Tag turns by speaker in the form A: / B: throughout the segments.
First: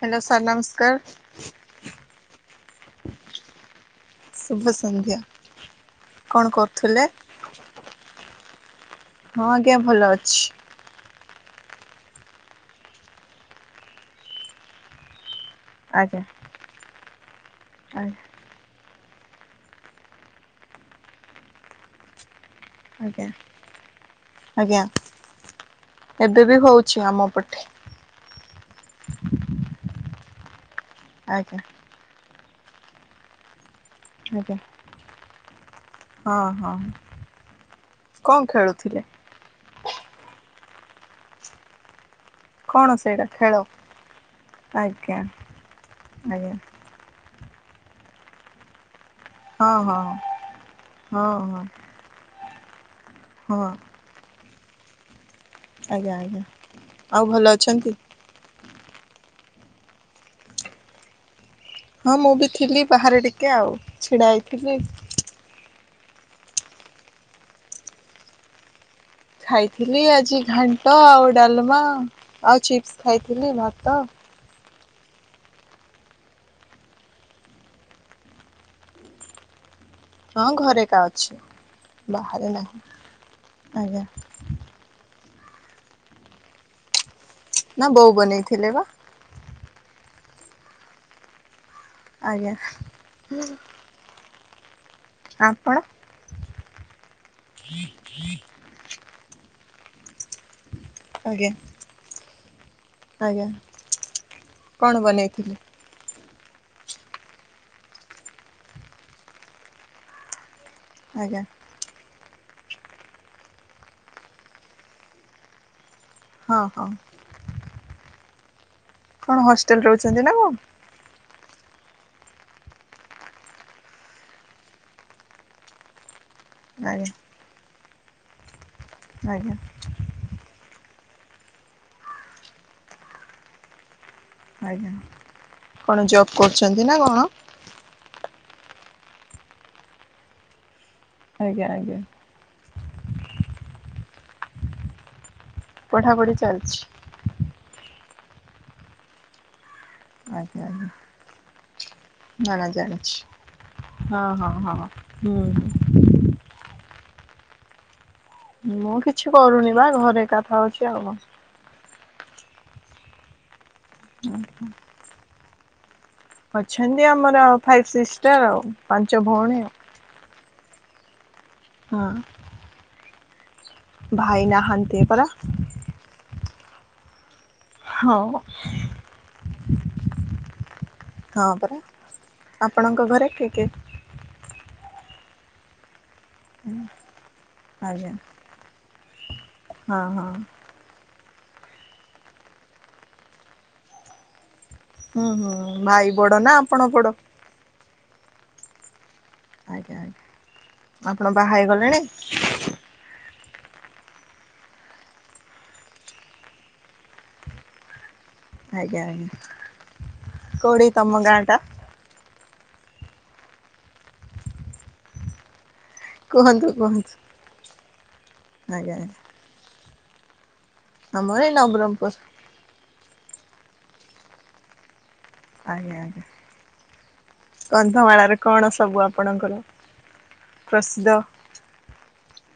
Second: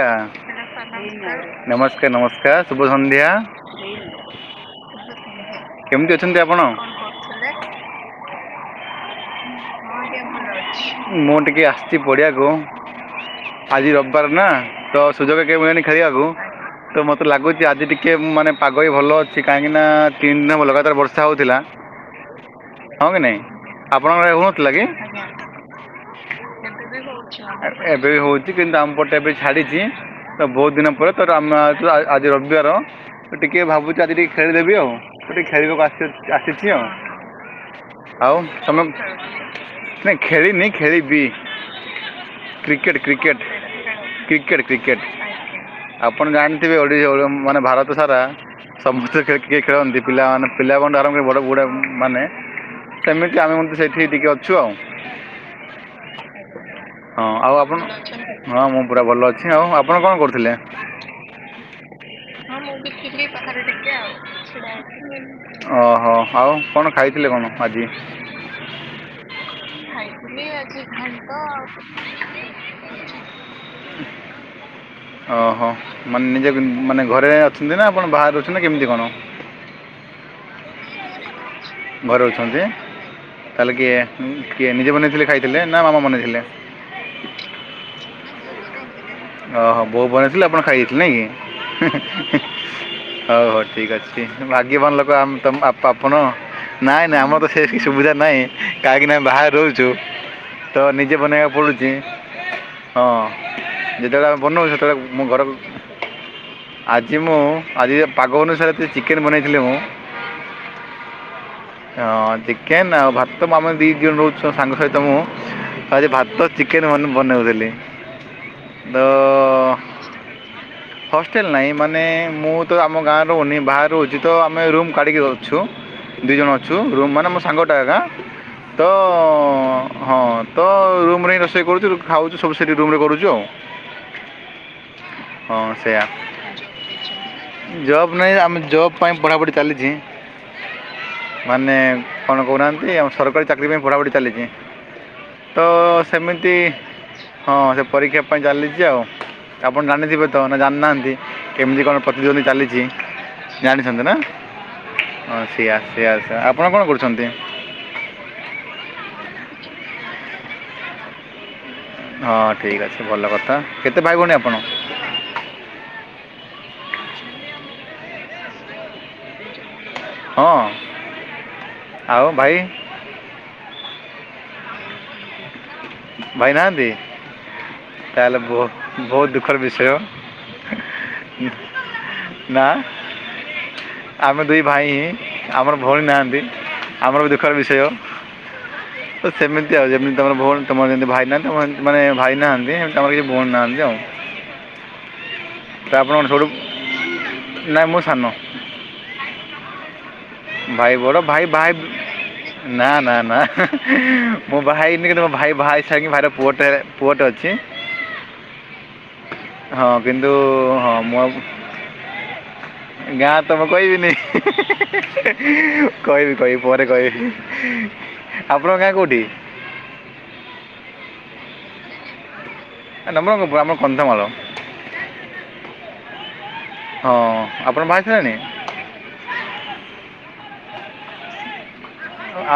A: Hello sir ନମସ୍କାର
B: ନମସ୍କାର ନମସ୍କାର, ଶୁଭ ସନ୍ଧ୍ୟା।
A: ଶୁଭ ସଂନ୍ଧ୍ୟା।
B: କେମିତି ଅଛନ୍ତି ଆପଣ?
A: ହଁ ଆଜ୍ଞା ଭଲ ଅଛି।
B: ମୁଁ ଟିକିେ ଆସିଛି ପଡ଼ିିଆକୁ ଆଜି ରବିବାର ନା ତ ସୁଯୋଗ କେ
A: ଆଜ୍ଞା
B: ଖେଳିବାକୁ ତ ମତେ ଲାଗୁଛି ଆଜି ଟିକେ
A: ଆଜ୍ଞା
B: ମାନେ ପାଗ ବି ଭଲ ଅଛି କାହିଁକି ନା ତିନି ଦିନ ହେବ ଲଗାତାର ବର୍ଷା ହେଉଥିଲା। ହଁ କି
A: ଆଜ୍ଞା
B: ନାଇଁ ଆପଣଙ୍କ ଆରେ ହଉନଥିଲା
A: ଆଜ୍ଞା
B: କି?
A: ଏବେ ବି ହଉଛି ଆମ ପଟେ।
B: ଏବେ ହଉଛି କିନ୍ତୁ ଆମ ପଟେ ଏବେ ଛାଡିଛି ତ ବହୁତ ଦିନ ପରେ ତ ଆ
A: ଆଜ୍ଞା
B: ଆଜି ରବିବାର ମୁ ଟିକେ ଭାବୁଛି ଆଜି ଟିକେ
A: ଆଜ୍ଞା
B: ଖେଳିଦେବି ଆଉ ମୁଁ ଟିକେ ଖେଳିବାକୁ ଆସି
A: ହଁ
B: ଆସିଛି
A: ହଁ
B: ଆ ଆଉ
A: କଣ
B: ତମେ
A: ଖେଳୁଥିଲେ?
B: ନାଇଁ ଖେଳିିନି ଖେଳିବି।
A: କଣ
B: କ୍ରିକେଟ
A: ସେଇଟା
B: କ୍ରିକେଟ
A: ଖେଳ
B: କ୍ରିକେଟ କ୍ରିକେଟ
A: ଆଜ୍ଞା
B: ଆପଣ
A: ଆଜ୍ଞା
B: ଜାଣିଥିବେ ମାନେ ଭାରତ ସାରା ସମସ୍ତେ କିଏ
A: ହଁ
B: ଖେଳନ୍ତି
A: ହଁ
B: ପିଲା ମାନେ ପିଲା ଆରମ୍ଭ କରି
A: ହଁ
B: ବଡ଼ ବୁଡ଼ା
A: ହଁ
B: ମାନେ ସେମିତି ଆମେ
A: ହଁ
B: ମାନେ ସେଇଠି ଟିକି ଅଛୁ ଆଉ।
A: ଆଜ୍ଞା ଆଜ୍ଞା।
B: ହଁ
A: ଭଲ
B: ଆଉ ଆପଣ?
A: ଅଛନ୍ତି?
B: ହଁ ମୁଁ ପୁରା ଭଲ ଅଛି ଆଉ ଆପଣ କଣ କରୁଥିଲେ?
A: ବି
B: ହଁ ମୁଁ
A: ଥିଲି ବାହାରେ
B: ଦେଖିଥିଲି ପାଖରେ ଟିକେ ଆଉ
A: ଛିଡା ହେଇଥିଲି।
B: ଛିଡା ଓହୋ ଆଉ କଣ ଖାଇଥିଲେ କଣ ଆଜି?
A: ଖାଇଥିଲି ଆଜି ଘାଣ୍ଟ ଆଉ ଡାଲମା ଆଉ ଚିପ୍ସ ଖାଇଥିଲି ଭାତ
B: ଓହୋ ମାନେ ନିଜେ ମାନେ ଘରେ ଅଛନ୍ତି ନା ଆପଣ ବାହାରୁ ଅଛନ୍ତି ନା କେମିତି କଣ?
A: ହଁ ଘରେ ଏକା ଅଛି
B: ଘରେ
A: ବାହାରେ
B: ଅଛନ୍ତି
A: ନାହିଁ
B: ତାହେଲେ କି
A: ଆଜ୍ଞା
B: କିଏ ନିଜେ ବନେଇଥିଲେ ଖାଇଥିଲେ ନା ମାମା ବନେଇଥିଲେ?
A: ନା ବୋଉ ବନେଇଥିଲେ ବା।
B: ଓହୋ ବୋଉ ବନେଇଥିଲେ ଆପଣ ଖାଇ ଦେଇଥିଲେ ନାଇଁ
A: ଆଜ୍ଞା
B: କି ହଉ ହଉ ଠିକ ଅଛି। ଭାଗ୍ୟବାନ ଲୋକ ଆପଣ ନାଇଁ ନାଇଁ ଆମର ତ ସେ ସୁବିଧା ନାହିଁ କାହିଁକି ନା ଆମ ବାହାର ରହୁଛୁ। ତ ନିଜେ
A: ଆଜ୍ଞା
B: ବନେଇବାକୁ ପଡୁଛି ହଁ
A: ଆଜ୍ଞା
B: ଯେତେବେଳେ ଆମେ ବନାଉ ସେତେବେଳେ
A: କଣ
B: ମୁଁ ଘର
A: ବନେଇଥିଲେ
B: ଆଜି, ମୁଁ ଆଜି ପାଗ ଅନୁସାରେ ଚିକେନ ବନେଇଥିଲେ। ମୁଁ
A: ଆଜ୍ଞା।
B: ହଁ ଚିକେନ ଆଉ ଭାତ ଆମେ ଦି ଜଣ ରହୁଛ। ସାଙ୍ଗ ସହିତ ମୁଁ ଆ ଭ ତ
A: ହଁ
B: ଚିକେନ
A: ହଁ
B: ବନଉଥିଲି ତ
A: କଣ ହଷ୍ଟେଲରେ ରହୁଛନ୍ତି ନା କୋଉ
B: ହଷ୍ଟେଲ ନାହିଁ ମାନେ ମୁଁ ତ ଆମ ଗାଁ ରହୁନି ବାହ ରହୁଛି ତ ଆମେ ରୁମ କାଢ଼ିକି ଯାଉଛୁ। ଦୁଇ ଜଣ ଅଛୁ
A: ଆଜ୍ଞା
B: ରୁମ୍ ମାନେ ମୋ ସାଙ୍ଗଟା ଆଜ୍ଞା ତ
A: ଆଜ୍ଞା
B: ହଁ ତ ରୁମ୍ ହିଁ ରୋଷେଇ କରୁଛୁ ଖାଉଛୁ ସବୁ ସେଇଠି ରୁମ୍ ରେ କରୁଛୁ ଆଉ
A: ଆଜ୍ଞା
B: ହଁ ସେଇଆ
A: କଣ ଜବ୍ କରୁଛନ୍ତି ନା କଣ
B: ଜବ୍ ନାହିଁ ଆମେ ଜବ୍ ପାଇଁ ପଢ଼ାପଢ଼ି ଚାଲିଛି
A: ଆଜ୍ଞା
B: ମାନେ
A: ଆଜ୍ଞା
B: କଣ କହୁନାହାନ୍ତି ଆମ ସରକାରୀ ଚାକିରି ପାଇଁ ପଢ଼ାପଢ଼ି ଚାଲିଛି। ତ
A: ପଢ଼ାପଢ଼ି
B: ସେମିତି
A: ଚାଲିଛି
B: ହଁ ସେ ପରୀକ୍ଷା ପାଇଁ ଚାଲିଛି ଆଉ ଆପଣ ଜାଣି ବେ ତ ନା
A: ଆଜ୍ଞା ଆଜ୍ଞା
B: ଜାଣିନାହାନ୍ତି। କେମିତି କଣ ପ୍ରତିଯୋଗୀ
A: ନା ନା
B: ଚାଲିଛି
A: ଜାଣିଛି
B: ଜାଣିଛନ୍ତି ନା
A: ହଁ ହଁ ହଁ ହୁଁ
B: ହ ସେଇଆ ସେଇଆ ସା। ଆପଣ କଣ କରୁଛନ୍ତି?
A: ମୁଁ କିଛି କରୁନି ବା ଘରେ କଥା ହୋଉଛି ଆଉ କଣ।
B: ହଁ ଠିକ୍ ଅଛି ଭଲ କଥା କେତେଭାଇ ଭଉଣି
A: କଣ
B: ଆପଣ?
A: ଅଛନ୍ତି ଆମର ଫାଇଭ୍ ସିଷ୍ଟର ଆଉ, ପାଞ୍ଚ ଭଉଣୀ ଆଉ।
B: ହଁ ଆଉ
A: ହଁ
B: ଭାଇ।
A: ଭାଇ ନାହାନ୍ତି ପରା।
B: ଭାଇ ନାହାନ୍ତି
A: ହଁ
B: ତାହଲେ ବହୁ ବହୁ ଦୁଃଖର ବିଷୟ। ହୁଁ
A: ହଁ ପରା
B: ନା।
A: ଆପଣଙ୍କ ଘରେ କିଏ କିଏ
B: ଆମେ ଦୁଇ ଭାଇ ହିଁ ଆମର ଭଉଣୀ ନାହାନ୍ତି। ଆମର ବି ଦୁଃଖର ବିଷୟ
A: ଆଜ୍ଞା
B: ସେମିତି ଆଉ
A: ହଁ
B: ଯେମିତି
A: ହଁ
B: ତମର ଭଉ ତମର ଯେମିତି ଭାଇ ନାହାନ୍ତି। ତା ମାନେ ଭାଇ ନାହାନ୍ତିି ଆମର କିଛି ଭଉଣି ନାହାନ୍ତି ଆଉ।
A: ହଁ ହଁ।
B: ତ ଆପଣ କଣ ସବୁଠୁ ନା ମୁଁ ସାନ।
A: ଆଜ୍ଞା ଆଜ୍ଞା।
B: ଭାଇ ବଡ଼
A: ଆପଣ
B: ଭାଇ
A: ବାହା
B: ବାହ
A: ହେଇଗଲେଣି
B: ନା ନା ନା ମୁଁ ବାହା ହେଇନି କିନ୍ତୁ ମୋ ଭାଇ ବାହା ହେଇ ସାରିକି ଭାଇ ର ପୁଅଟେ ପୁଅଟେ ଅଛି।
A: ଆଜ୍ଞା।
B: ହଁ କିନ୍ତୁ
A: କୋଉଠି
B: ହଁ
A: ତମ
B: ମୁଁ
A: ଗାଁ ଟା?
B: ଗାଁ ତ ମୁଁ କହିବିନି। କହିବି କହିବି
A: କୁହନ୍ତୁ
B: ପରେ
A: କୁହନ୍ତୁ
B: କହିବି। ଆପଣଙ୍କ ଗାଁ
A: ଆଜ୍ଞା ଆଜ୍ଞା
B: କୋଉଠି?
A: ଆମର ଏଇ ନବରଙ୍ଗପୁର।
B: ନବରଙ୍ଗପୁର ଆମର କନ୍ଧମାଳ।
A: ଆଜ୍ଞା ଆଜ୍ଞା
B: ହଁ ଆପଣ ବାହା ହେଇସାରିଲେଣି
A: କନ୍ଧମାଳାରେ କଣ ସବୁ ଆ ଆପଣଙ୍କର ପ୍ରସିଦ୍ଧ?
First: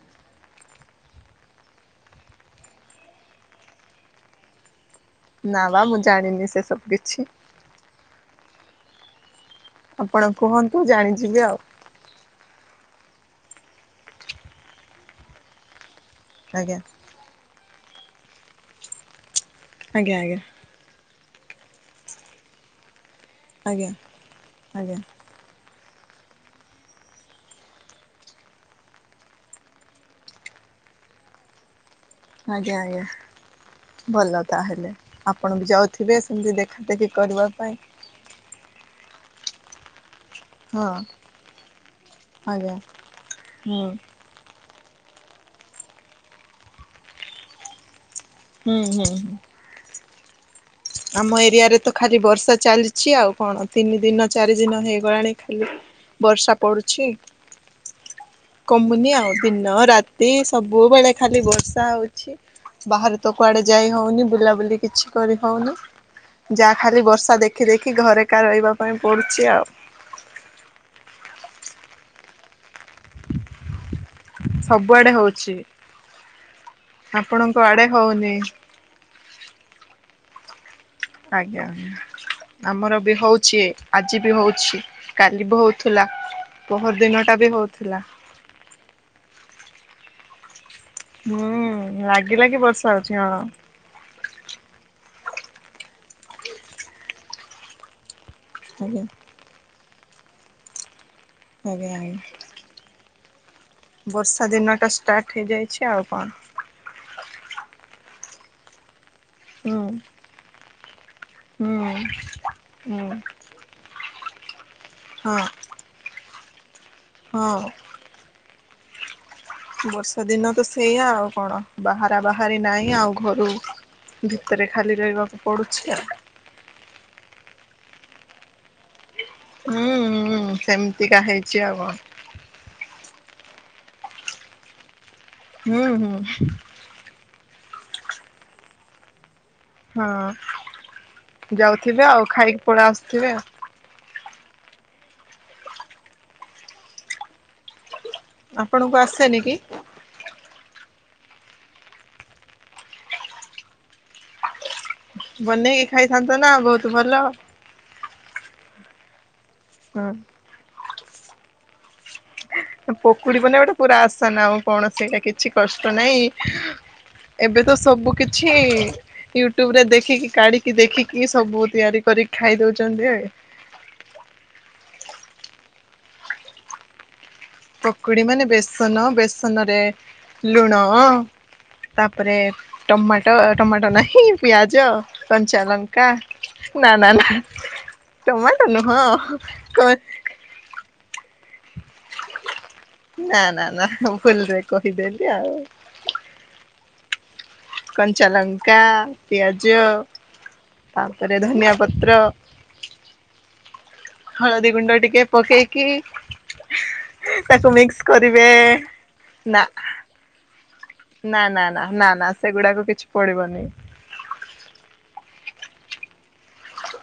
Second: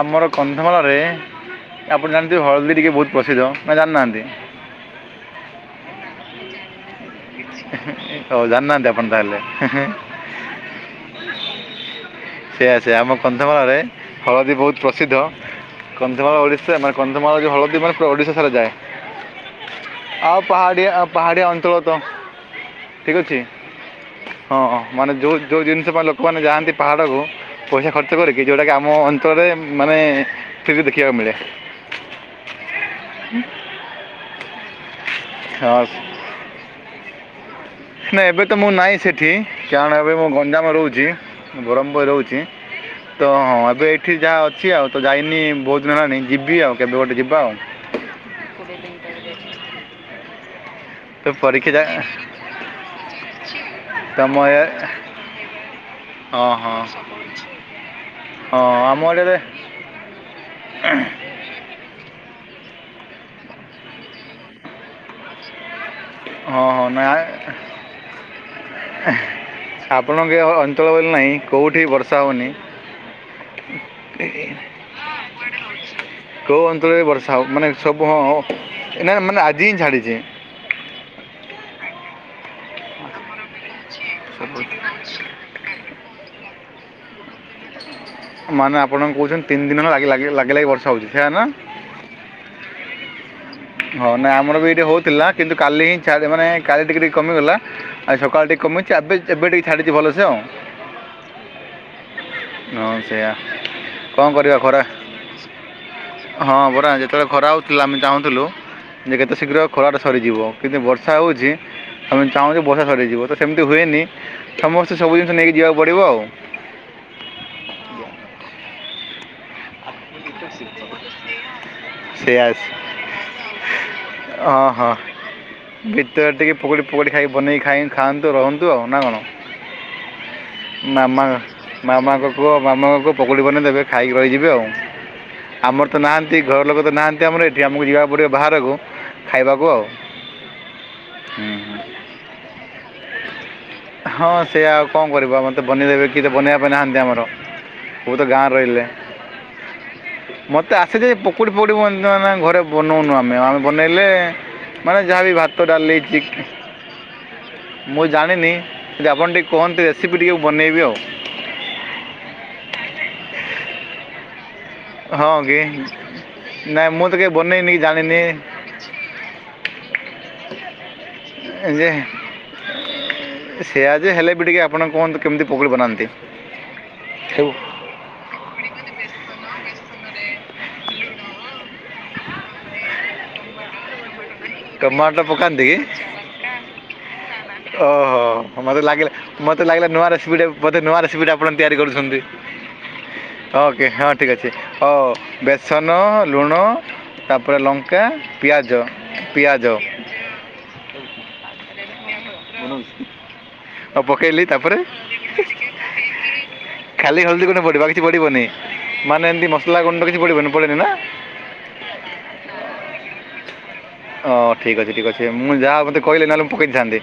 B: ଆମର କନ୍ଧମାଳରେ ଆପଣ ଜାଣିଥିବେ ହଳଦୀ ଟିକେ ବହୁତ ପ୍ରସିଦ୍ଧ ନା ଜାଣିନାହାନ୍ତି।
A: ନା ବା ମୁଁ ଜାଣିନି ସେ ସବୁ କିଛି।
B: ହଉ ଯାଣିନାହାନ୍ତି ଆପଣ ତାହଲେ।
A: ଆପଣ କୁହନ୍ତୁ ଜାଣିଯିବି ଆଉ।
B: ସେଇଆ ସେଇଆ ଆମ କନ୍ଧମାଳରେ ହଳଦୀ ବହୁତ ପ୍ରସିଦ୍ଧ। କନ୍ଧମାଳ ଓଡ଼ିଶା
A: ଆଜ୍ଞା।
B: ମାନେ କ ନ୍ଧମାଳ ଯୋଉ ହଳଦୀ ମାନେ ପୁରା ଓଡିଶାସାରା ଯାଏ।
A: ଆଜ୍ଞା
B: ଆଉ
A: ଆଜ୍ଞା
B: ପହାଡ଼ିଆ ଆ ପାହାଡ଼ିଆ ଅଞ୍ଚଳ ତ ଠିକ୍ ଅଛି।
A: ଆଜ୍ଞା
B: ହଁ ହଁ
A: ଆଜ୍ଞା
B: ମାନେ ଯେଉଁ ଯଉ ଜିନିଷ ପାଇଁ ଲୋକମାନେ ଯାଆନ୍ତି ପାହାଡ଼କୁ ପଇସା ଖର୍ଚ୍ଚ କରିକି ଯେଉଁଟାକି ଆମ ଅଞ୍ଚଳରେ ମାନେ ଫ୍ରି ରେ ଦେଖିବାକୁ ମିଳେ।
A: ଆଜ୍ଞା ଆଜ୍ଞା ଭଲ ତାହେଲେ ଆପଣ ବି
B: ହଁ
A: ଯାଉଥିବେ। ସେମତି ଦେଖା ଦେଖି କରିବା ପାଇଁ।
B: ନା ଏବେ ତ ମୁଁ ନାଇଁ ସେଠି କାରଣ ଏବେ ମୁଁ ନ୍ଦାମ
A: ହଁ
B: ରହୁଛି ବରହମପୁରରେ ରହୁଛି
A: ଆଜ୍ଞା
B: ତ ହଁ
A: ହୁଁ
B: ଏବେ ଏଇଠି ଯାହା ଅଛି ଆଉ। ତ ଯାଇନି ବହୁତ ଦିନ ହେଲାଣି ଯିବି ଆଉ କେବେ ଗୋଟେ ଯିବା ଆଉ।
A: ହୁଁ ହୁଁ ହୁଁ।
B: ତ
A: ଆମ
B: ପରୀକ୍ଷା
A: ଏରିଆରେ
B: ଯା
A: ତ ଖାଲି ବର୍ଷା ଚାଲିଛି ଆଉ କଣ ତିନି ଦିନ
B: ତମ
A: ଚାରି
B: ଏ
A: ଦିନ ହେଇଗଲାଣି ଖାଲି
B: ହଁ
A: ବର୍ଷା
B: ହଁ
A: ପଡୁଛି।
B: ହଁ ଆମ
A: କମୁନି
B: ଏରିଆରେ
A: ଆଉ ଦିନ ରାତି ସବୁବେଳେ ଖାଲି ବର୍ଷା ହେଉଛି। ବାହାରେ ତ କୁଆଡ଼େ ଯାଇ ହେଉନି ବୁଲାବୁଲି କିଛି କରିହଉନି।
B: ହଁ
A: ଯାହା
B: ହଁ
A: ଖାଲି
B: ନା
A: ବର୍ଷା ଦେଖି ଦେଖି ଘରେକା ରହିବା ପାଇଁ ପଡୁଛି ଆଉ।
B: ଆପଣଙ୍କ ଅଞ୍ଚଳ ବୋଲି ନାହିଁ କେଉଁଠି ବର୍ଷା ହେଉନି।
A: ସବୁଆଡେ ହଉଛି।
B: କୋଉ ଅଞ୍ଚଳରେ ବର୍ଷା ହବ
A: ଆପଣଙ୍କ
B: ମାନେ
A: ଆଡେ
B: ସବୁ ହଁ
A: ହଉନି
B: ହ ନା ମାନେ ଆଜି ହିଁ ଛାଡିଛି।
A: ଆଜ୍ଞା। ଆମର ବି ହଉଛି, ଆଜି ବି
B: ସବୁ
A: ହଉଛି କାଲି ବି ହଉଛି। ଥିଲା। ବହର ଦିନ ଟା ବି ହଉଥିଲା।
B: ମାନେ ଆପଣଙ୍କୁ କହୁଛନ୍ତି ତିନି ଦିନ ହେଲା ଲାଗିଲ ଲାଗି ବର୍ଷା ହଉଛି।
A: ହୁଁ। ଲାଗି ଲାଗି ବର୍ଷା ହଉଛି ହଁ।
B: ହଁ ନା ଆମର ବି ଏଇଠି ହଉଥିଲା କିନ୍ତୁ କାଲି ହିଁ ମାନେ କାଲି ଟିକେ ଟିକେ କମିଗଲା ଆଉ ସକାଳ ଟିକେ କମିଛି
A: ଆଜ୍ଞା।
B: ଏବେ, ଏବେ ଟିକେ ଛାଡିଛି ଭଲସେ ଆଉ
A: ଆ୍ଞା ଆ
B: ନ ସେ
A: ବର୍ଷା ଦିନ ଟା ଷ୍ଟାର୍ଟ ହେଇଯାଇଛି ଆଉ କଣ?
B: ହଁ ବରା ଯେତେବେଳେ ଖରା ହେଉଥିଲା ଆମେ ଚାହୁଁଥିଲୁ ଯେ କେତେ ଶୀଘ୍ର
A: ହୁଁ
B: ଖରାଟା ସରିଯିବ କିନ୍ତୁ ବର୍ଷା ହେଉଛି
A: ହୁଁ
B: ଆମେ ଚାହୁଁଛ ବର୍ଷା
A: ହୁଁ
B: ସରିଯିବ ତ ସେମିତି ହୁଏନି ସମସ୍ତେ ସବୁ ଜିନିଷ
A: ହଁ
B: ନେଇକି ଯିବାକୁ ପଡ଼ିବ ଆଉ
A: ହଁ। ବର୍ଷା ଦିନ ତ ସେଇଆ ଆଉ କଣ ବାହାରା
B: ସେଇଆ
A: ବାହାରି ନାହିଁ ଆଉ ଘରୁ ଭିତରେ
B: ହଁ
A: ଖାଲି ରହିବାକୁ ପଡୁଛି ଆ
B: ପୋଡ଼ି ପୋଡ଼ି ଖାଇକ ବନେଇକ ଖାଇ ଖାଆନ୍ତୁହନ୍ତୁ ଆଉ ନା କଣ?
A: ହୁଁ ହୁଁ ସେମିତିକା
B: ମାମା
A: ହେଇଛି ଆଉ କଣ
B: ମାମା କ ପୁଅ ମାମାଙ୍କୁକ ପକୁଡି ବନେଇ ଦେବେ ଖାଇକି ରହିଯିବେ ଆଉ
A: ହୁଁ
B: ଆମର ତ
A: ହୁଁ
B: ନାହାନ୍ତି ଘର ଲୋକ ତ ନାହାନ୍ତି ଆମର ଏଠି, ଆମକୁ ଯିବାକୁ ପଡ଼ିବ ବାହାରକୁ ଖାଇବାକୁ ଆଉ
A: ହଁ ଯାଉଥିବେ, ଆଉ ଖାଇକି ପଳେଇ ଆସୁଥିବେ ଆଉ
B: ହଁ ସେଆ ଆଉ କଣ କରିବୁ ଆମର ତ ବନେଇଦେବେ କି ବନେଇବା ପାଇଁ ନାହାନ୍ତି ଆମର। ମୁଁ ତ ଗାଁରେ ରହିଲେ।
A: ଆପଣଙ୍କୁ ଆସେନି କି
B: ମୋତେ ଆସେ ଯେ ପକୁଡ଼ି ଫକୁଡ଼ି ମ ଘରେ ବନଉନୁ ଆମେ ଆମେ ବନେଇଲେ ମାନେ ଯାହାବି ଭାତ
A: ବନେଇକି
B: ଡାଲି ଚିକ୍
A: ଖାଇଥାନ୍ତ ନା ବହୁତ ଭଲ
B: ମୁଁ ଜାଣିନି, ଯଦି ଆପଣ ଟିକେ କୁହନ୍ତି
A: ହଁ
B: ରେସିପି ଟିକେ ବନେଇବି ଆଉ।
A: ପୋକୁଡି ବନେଇ ବାଟା ପୁରା ଆସନ ଆଉ କୌଣସି
B: ହଁ
A: କିଛି
B: କି
A: କଷ୍ଟ ନାହିଁ।
B: ନାଇଁ ମୁଁ ତ କେବେ
A: ଏବେ
B: ବନେଇନି
A: ତ
B: କି
A: ସବୁ
B: ଜାଣିନି
A: କିଛି ୟୁଟ୍ୟୁବ ରେ ଦେଖିକି କାଢିକି ଦେଖିକି ସବୁ
B: ଯେ
A: ତିଆରି କରିକି ଖାଇ ଦଉଛନ୍ତି ଆ
B: ସେଆ ଯେ ହେଲେ ବି ଟିକେ ଆପଣ କୁହନ୍ତୁ କେମିତି ପକୁଡ଼ି ବନାନ୍ତି ହେ
A: ପକୁଡି ମାନେ ବେସନ, ବେସନ ରେ ଲୁଣ ତାପରେ ଟମାଟୋ, ଟମାଟୋ ନାହିଁ ପିଆଜ,
B: ଟମାଟୋ
A: କଞ୍ଚା
B: ପକାନ୍ତି କି
A: ଲଙ୍କା ନା ନା ନା
B: ଓହୋ
A: ଟମାଟୋ
B: ମୋତେ
A: ନୁହଁ
B: ଲାଗିଲା ମୋତେ ଲାଗିଲା ନୂଆ
A: କଣ
B: ରେସିପିଟେ ବୋଧେ ନୂଆ ରେସିପି ଟା ଆପଣ ତିଆରି କରୁଛନ୍ତି।
A: ନା ନା
B: ଓକେ,
A: ନା
B: ହଁ ଠିକ୍ ଅଛି
A: ଭୁଲରେ
B: ହଉ
A: କହିଦେଲି ଆଉ।
B: ବେସନ ଲୁଣ ତାପରେ ଲଙ୍କା,
A: କଞ୍ଚା ଲଙ୍କା
B: ପିଆଜ
A: ପିଆଜ ତାପରେ ଧନିଆ ପତ୍ର
B: ହୁଁ ଆଉ ପକେଇଲି
A: ହଳଦୀ
B: ତାପରେ
A: ଗୁଣ୍ଡ ଟିକେ ପକେଇକି
B: ଖାଲି ହଳଦୀ ଗୁଣ୍ଡ
A: ତାକୁ
B: ପଡ଼ିବ ଆଉ
A: ମିକ୍ସ
B: କିଛି ପଡ଼ିବନି
A: କରିବେ
B: ମାନେ ଏମିତି
A: ନା
B: ମସଲା ଗୁଣ୍ଡ କିଛି ପଡ଼ିବନି ପଡ଼େ ନି ନା?
A: ନା ନା ନା ନା ନା ସେଗୁଡ଼ାକ କିଛି ପଡ଼ିବନି।
B: ଓଃ ଠିକ୍ ଅଛି ଠିକ୍ ଅଛି ମୁଁ ଯାହା ହଉ ମୋତେ କହିଲେ ନହେଲେ ମୁଁ ପକେଇ ଦେଇଥାନ୍ତି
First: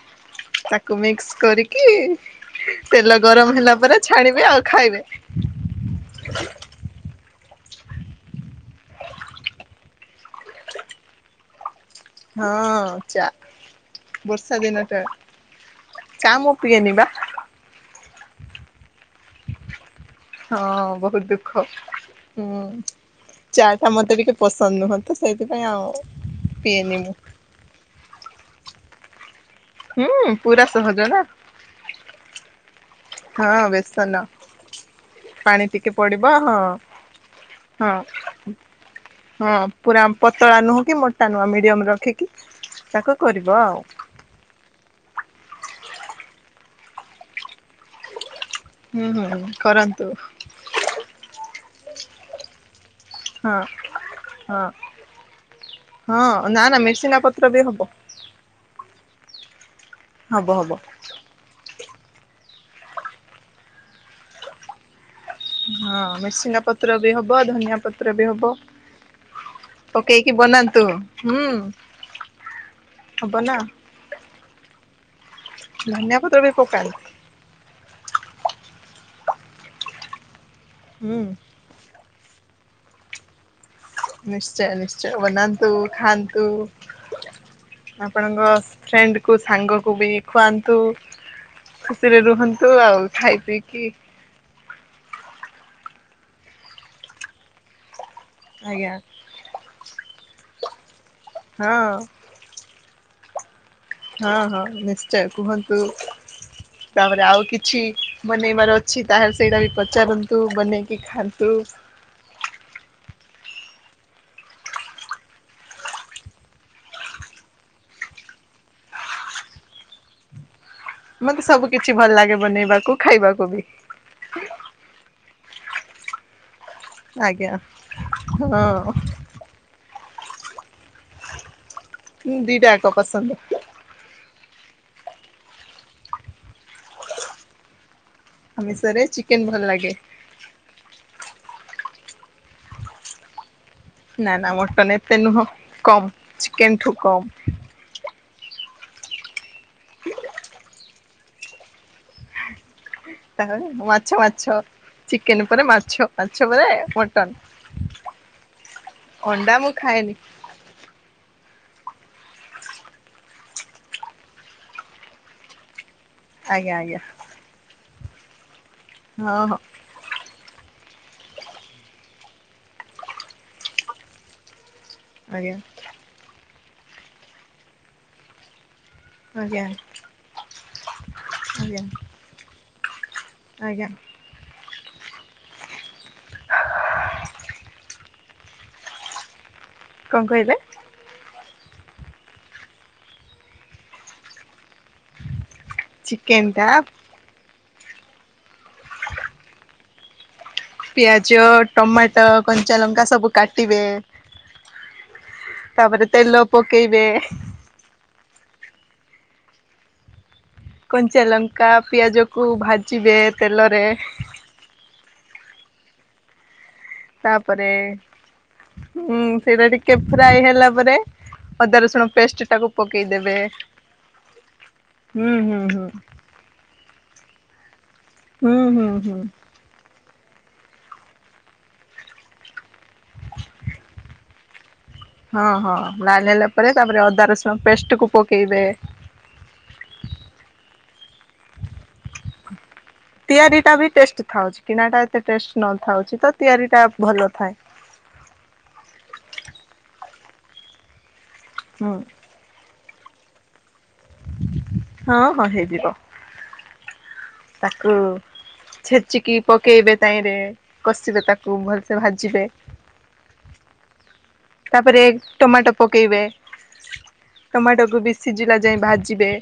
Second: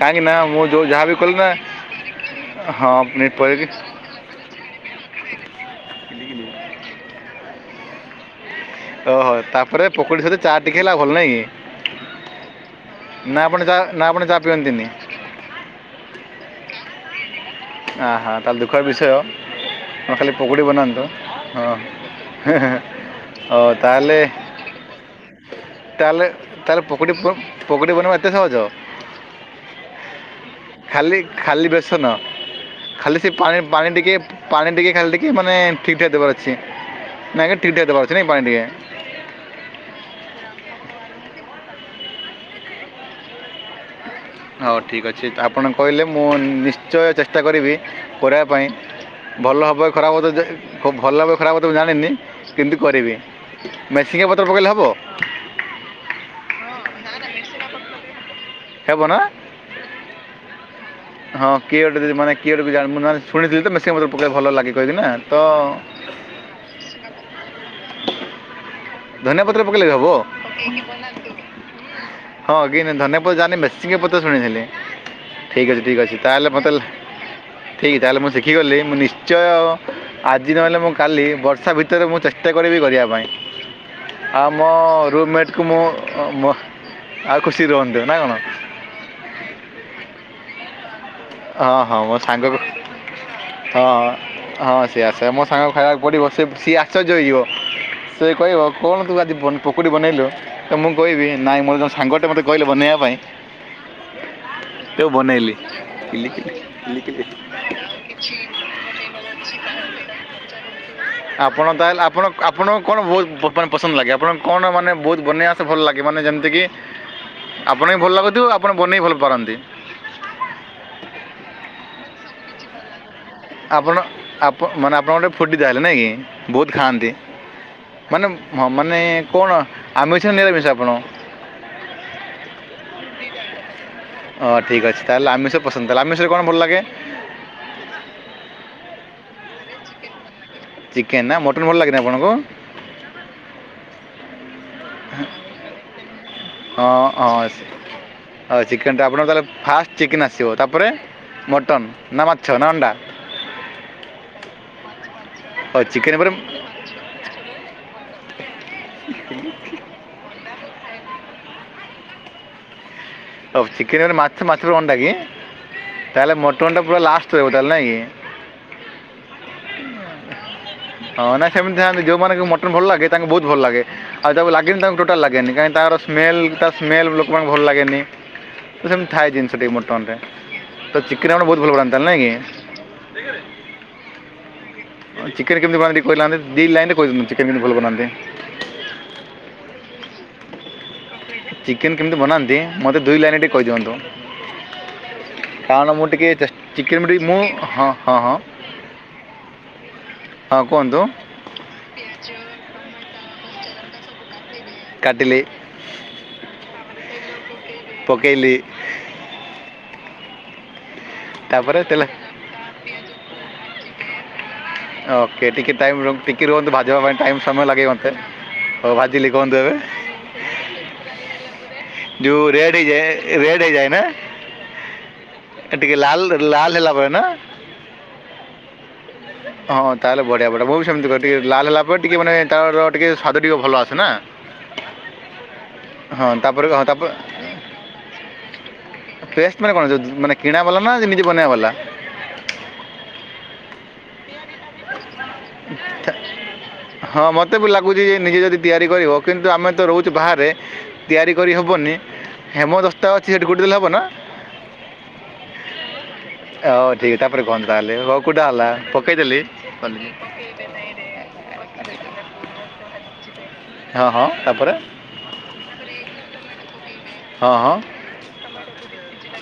B: କାହିଁକି ନା ମୁଁ ଯେଉଁ
A: ତାକୁ
B: ଯାହା ବି
A: ମିକ୍ସ
B: କଲି ନା
A: କରିକି
B: ହଁ
A: ତେଲ ଗରମ ହେଲା ପରେ ଛାଣିବେ ଆଉ ଖାଇବେ।
B: [unintelligible] ଓହୋଃ ତାପରେ ପକୁଡ଼ି ସହିତ ଚା ଟିକେ ହେଲେ ଭଲ ନାଇଁ କି?
A: ହଁ ଚା
B: ନା ଆପଣ ଚା ନା ଆପଣ ଚା
A: ବର୍ଷା
B: ପିଅନ୍ତିନି
A: ଦିନଟା। ଚା ମୁଁ ପିଏନି ବା।
B: ଓହୋଃ ତାହେଲେ ଦୁଃଖର ବିଷୟ। ଖାଲି ପକୁଡ଼ି
A: ହଁ
B: ବନାନ୍ତୁ
A: ବହୁତ ଦୁଃଖ
B: ହଁ ହେଁ ହେଁ
A: ହୁଁ
B: ହେଁ ହ
A: ଚା ଟା ମତେ
B: ତାହେଲେ
A: ଟିକେ ପସନ୍ଦ ନୁହଁ ତ ସେଇଥିପାଇଁ ଆଉ
B: ତାହେଲେ ତାହେଲେ
A: ପିଏନି
B: ପକୁଡ଼ି
A: ମୁଁ।
B: ପକୁଡ଼ି ବନେଇବା ଏତେ ସହଜ
A: ହୁଁ ପୁରା ସହଜ
B: ଖାଲି
A: ନା
B: ଖାଲି ଖାଲି ସେ ପାଣି
A: ହଁ
B: ପାଣି ଟିକେ
A: ବେସନ
B: ପାଣି ଟିକେ ଖାଲି ଟିକେ ମାନେ
A: ପାଣି ଟିକେ
B: ଠିକ ଠାକ୍
A: ପଡିବ
B: ଦେବାର ଅଛି।
A: ହଁ
B: ନାଇଁ ଖାଲି ଠିକ୍ ଠାକ୍
A: ହଁ
B: ଦବାର ଅଛି ପାଣି ଟିକେ?
A: ହଁ ପୁରା ପତଳା ନୁହଁ କି ମୋଟା ନୁହଁ ମିଡି଼ୟମରେ ରଖିକି ତାକୁ କରିବ ଆଉ।
B: ହଉ ଠିକ୍ ଅଛି ଆପଣ ତ କହିଲେ ମୁଁ ନିଶ୍ଚୟ ଚେଷ୍ଟା କରିବି କରିବା ପାଇଁ
A: ହୁଁ ହୁଁ
B: ଭଲ ହବ କି
A: କରନ୍ତୁ
B: ଖରାପ ତ ଭଲ ହବ କି ଖରାପ ହବ ତ ମୁଁ ଜାଣିନି କିନ୍ତୁ କରିବି।
A: ହଁ
B: ମେସିଙ୍ଗା ପତ୍ର
A: ହଁ
B: ପକାଇଲେ ହେବ
A: ହଁ ନା ନା ମିରସିଙ୍ଗା ପତ୍ର ବି ହବ।
B: ହେବ ନା?
A: ହବ ହବ।
B: ହଁ କିଏ ଗୋଟେ ମାନେ କିଏ ମୁଁ ମାନେ ଶୁଣିଥିଲି ତ ମିରସିଙ୍ଗା ପତ୍ର ପକେଇଲେ ଭଲ ଲାଗେ କହିଥିଲେ ନା।
A: ହଁ ମିରସିଙ୍ଗା ପତ୍ର ବି ହବ ଧନିଆ ପତ୍ର ବି ହବ।
B: ଧନିଆ ପତ୍ର ପକାଇଲେ ହେବ
A: ପକେଇକି ବନାନ୍ତୁ ହୁଁ।
B: ହଁ କିନ୍ତୁ ଧନିଆ
A: ହବ
B: ପତ୍ର ଜାଣିନି
A: ନା
B: ମିରସିଙ୍ଗା ପତ୍ର ଶୁଣିଥିଲି। ଠିକ ଅଛି ଠିକ୍ ଅଛି
A: ଧନିଆ ପତ୍ର
B: ତାହେଲେ
A: ବି
B: ମତେ
A: ପକାନ୍ତୁ
B: ଠିକ୍ ତାହେଲେ ମୁଁ ଶିଖି ଗଲି ମୁଁ ନିଶ୍ଚୟ ଆଜି ନହେଲେ ମୁଁ
A: ହୁଁ
B: କାଲି ବର୍ଷା ଭିତରେ ମୁଁ ଚେ ଚେଷ୍ଟା କରିବି କରିବା ପାଇଁ। ଆମ
A: ନିଶ୍ଚୟ ନିଶ୍ଚୟ
B: ରୁମ୍ମେଟ୍କୁ
A: ବନାନ୍ତୁ
B: ମୁଁ
A: ଖାଆନ୍ତୁ।
B: ମୋ- ଆଉ ଖୁସି ରୁହନ୍ତୁ ନା କ'ଣ
A: ଆପଣଙ୍କ ଫ୍ରେଣ୍ଡ କୁ ସାଙ୍ଗ କୁ ବି ଖୁଆନ୍ତୁ।
B: ହଁ ହଁ ମୋ
A: ଖୁସିରେ
B: ସାଙ୍ଗକୁ
A: ରୁହନ୍ତୁ ଆଉ ଖାଇ ପିଇ କିି।
B: ହଁ ହଁ ସେୟା ସେୟା ମୋ ସାଙ୍ଗକୁ ଖାଇବାକୁ ପଡ଼ିବ ସିଏ ସିଏ ଆଶ୍ଚର୍ଯ୍ୟ ହେଇ ଯିବ। ସେ ଯଦି କହିବ
A: ଆଜ୍ଞା
B: କଣ ତୁ ଆଜି ପକୁଡ଼ି ବନେଇଲୁ ତ ମୁଁ କହିବି ନାଇଁ
A: ହଁ
B: ମୋର ଜଣେ ସାଙ୍ଗଟେ ମୋତେ କହିଲେ ବନେଇବା ପାଇଁ
A: ହଁ ହଁ
B: ତ
A: ନିଶ୍ଚୟ
B: ବନେଇଲି
A: କୁହନ୍ତୁ
B: କିଲି କିଲି। କିଲି କିଲି।
A: ତାପରେ ଆଉ କିଛି ବନେଇବାର ଅଛି ତାହେଲେ ସେଇଟା ବି ପଚାରନ୍ତୁ ବନେଇକି ଖାଆନ୍ତୁ।
B: ହଁ ଆପଣ ଆପଣଙ୍କୁ କଣ ବହୁତ ମାନେ ପସନ୍ଦ ଲାଗେ ଆପଣଙ୍କୁ କଣ ମାନେ ବହୁତ ବନେଇ ଆସେ ଭଲ ଲାଗେ ମାନେ ଯେମିତି କି ଆପଣଙ୍କୁ ବି ଭଲ ଲାଗୁଥିବ ଆପଣ ବନେଇବି ଭଲ ପାରନ୍ତି?
A: ମତେ ସବୁ କିଛି ଭଲ ଲାଗେ ବନେଇବାକୁ ଖାଇବାକୁ ବି।
B: ଆପଣ ଆପଣ ମାନେ ଆପଣଙ୍କ ଗୋଟେ ଫୁଡି଼ ତା ହେଲେ ନାଇଁ କି? ବହୁତ ଖାଆନ୍ତି
A: ଆଜ୍ଞା
B: ମାନେ ହଁ ମାନେ କଣ ଆମିଷ ନା ନିରାମିଷ ଆପଣ?
A: ମୁଁ ଦିଇଟା ଯାକ ପସନ୍ଦ।
B: ହଁ ଠିକ ଅଛି ତାହେଲେ ଆମିଷ ପସନ୍ଦ ତାହେଲେ ଆମିଷ ରେ କଣ ଭଲ ଲାଗେ?
A: ଆମିଷରେ ଚିକେନ ଭଲ ଲାଗେ।
B: ଚିକେନ୍ ନା ମଟନ ଭଲ ଲାଗେନି ଆପଣଙ୍କୁ?
A: ନା ନା ମଟନ ଏତେ ନୁହଁ କମ୍ ଚିକେନ ଠୁ କମ୍।
B: ହଉ ଚିକେନ୍ ଟା ଆପଣଙ୍କ ତାହେଲେ ଫାଷ୍ଟ ଚିକେନ୍ ଆସିବ ତାପରେ ମଟନ୍ ନା ମାଛ ନା ଅଣ୍ଡା?
A: ତାପରେ ମାଛ ମାଛ ଚିକେନ ପରେ
B: ହଉ
A: ମାଛ,
B: ଚିକେନ୍
A: ମାଛ ପରେ ମଟନ୍ ଅଣ୍ଡା ମୁଁ ଖାଏନି।
B: ହୋଉ ଚିକେନ ହେନେ ମାଛ ମାଛରୁ ଅଣ୍ଡା କି ତାହେଲେ
A: ଆଜ୍ଞା
B: ମୋଟନଟା
A: ଆଜ୍ଞା।
B: ପୁରା ଲାଷ୍ଟ ଷ୍ଟ ରହିବ ତାହେଲେ ନାଇଁ କି।
A: ହଁ ହଁ।
B: ହୁଁ ହଁ ନାଇଁ ସେମିତି ଥାଆନ୍ତି ଯୋଉମାନଙ୍କୁ ମଟନ୍ ଭଲ ଲାଗେ ତାଙ୍କୁ ବୋହୁତ ଭଲ ଲାଗେ ଆଉ ଯାହାକୁ ଲାଗିନି ତାକୁ ଟୋ ଟାଲ ଲାଗେନି
A: ଆଜ୍ଞା
B: କାହିଁ ତାର ସ୍ମେଲ ତା ସ୍ମେଲ୍ ଲୋକମାନଙ୍କୁ ଭଲ ଲାଗେନି। ତ ସେମିତି ଥାଏ ଜିନିଷ
A: ଆଜ୍ଞା
B: ଟିକେ ମଟନଟା ତ ଚି [unintelligible] ବୋହୁତ ଭଲ
A: ଆଜ୍ଞା
B: ପକାନ୍ତି ତାହାଲେ ନା କି।
A: ଆଜ୍ଞା।
B: ହଁ ଚିକେନ୍ କେମିତି ବନାନ୍ତି ଟିକେ କହିନାହାନ୍ତି ଦି ଲାଇନରେ କହିଦିଅନ୍ତୁ ଚିକେନ କେମିତି ଭଲ ବନାନ୍ତି।
A: କଣ କହିଲେ?
B: ଚିକେନ୍ କେମିତି ବନାନ୍ତି ମତେ ଦୁଇ ଲାଇନରେ ଟିକେ କହିଦିଅନ୍ତୁ। କାରଣ ମୁଁ ଟିକିଏ
A: ଚିକେନ
B: ଚେ
A: ଟା
B: ଚିକେନ ମୁଁ ଟିକେ ମୁଁ ହଁ ହଁ ହଁ। ହଁ କୁହନ୍ତୁ।
A: ଚ ଟମାଟ କଞ୍ଚା ଲଙ୍କା ସବୁ କାଟିବେ
B: କଟିଲି।
A: ତାପରେ ତେଲ ପକେଇବେ।
B: ପକେଇଲି।
A: କଞ୍ଚା ଲଙ୍କା
B: ତାପରେ ତେଲ
A: ପିଆଜକୁ ଭାଜିବେ ତେଲରେ
B: ଓକେ ଟିକିଏ ଟାଇମ୍ ଟିକି ରୁହନ୍ତୁ ଭାଜିବା ପାଇଁ ଟାଇମ୍ ସମୟ
A: ତାପରେ
B: ଲାଗେ ମତେ ହୋଉ
A: ହୁଁ
B: ଭାଜିଲି କୁହନ୍ତୁ
A: ସେଇଟା
B: ଏବେ।
A: ଟିକେ ଫ୍ରାଏ ହେଲା ପରେ ଅଦା ରସୁଣ
B: ଯେଉଁ
A: ପେଷ୍ଟେଟାକୁ
B: ରେଡ୍ ହେଇଯାଏ
A: ପକେଇଦବେ।
B: ଏ ଟିକେ ଲାଲ ଲାଲ ହେଲା ପରେ ନା?
A: ହୁଁ ହୁଁ ହୁଁ।
B: ଅହଁ ତାହେଲେ ବଢିଆ ବଢଆ ମୁଁ ବି ସେମତି କରେ ଟିକେ ଲାଲ ହେଲା ଟିକେ ମାନେ ତାର ଟିକିଏ ସ୍ୱାଦ ଟିକେ ଭଲ ଆସେ ନା।
A: ହଁ ହଁ ଲାଲ ହେଲା ପରେ ତାପରେ ଅଦା ରସୁଣ ପେଷ୍ଟକୁ ପକେଇବେ।
B: ପେଷ୍ଟ ମାନେ କଣ ଯେ ମାନେ କିଣା ବାଲା ନା ଯେମିତି ବନେଇବା ବାଲା?
A: ତିଆରିଟା ବି ଟେଷ୍ଟ ଥାଉଚି କିଣାଟା ଏତେ ଟେଷ୍ଟ ନଥାଉଚି ତ ତିଆରିଟା
B: ହଁ ମତେ ବି ଲାଗୁଚି ଯେ ନିଜେ ଯଦି ତିଆରି କରିବ କିନ୍ତୁ ଆମେ ତ ରହୁଚୁ ବାହାରେ ତିଆରି କରି
A: ହୁଁ
B: ହେବନି ହେମ ଦସ୍ତା ଅଛି ସେଠି କୁଟି ଦେଲେ ହେବନା?
A: ହଁ ହଁ ହେଇଯିବ।
B: ଓ ହୋଉ ଠିକ ତାପରେ କୁହନ୍ତୁ
A: ତାକୁ
B: ତାହେଲେ ହୋଉ କୁଟା ହେଲା
A: ଛେଚିକି
B: ପକେଇଦେଲି
A: ପକେଇବେ ତାହିଁରେ
B: [unintelligible]
A: କଷିବେ ତାକୁ ଭଲସେ ଭାଜିବେ।
B: ହଁ ହଁ ତାପ
A: ତାପରେ ଟମାଟୋ ପକାଇବେ
B: ହଁ ହଁ
A: ଟମାଟୋକୁ ବି ସିଝିଲା ଯାଏ ଭାଜିବେ।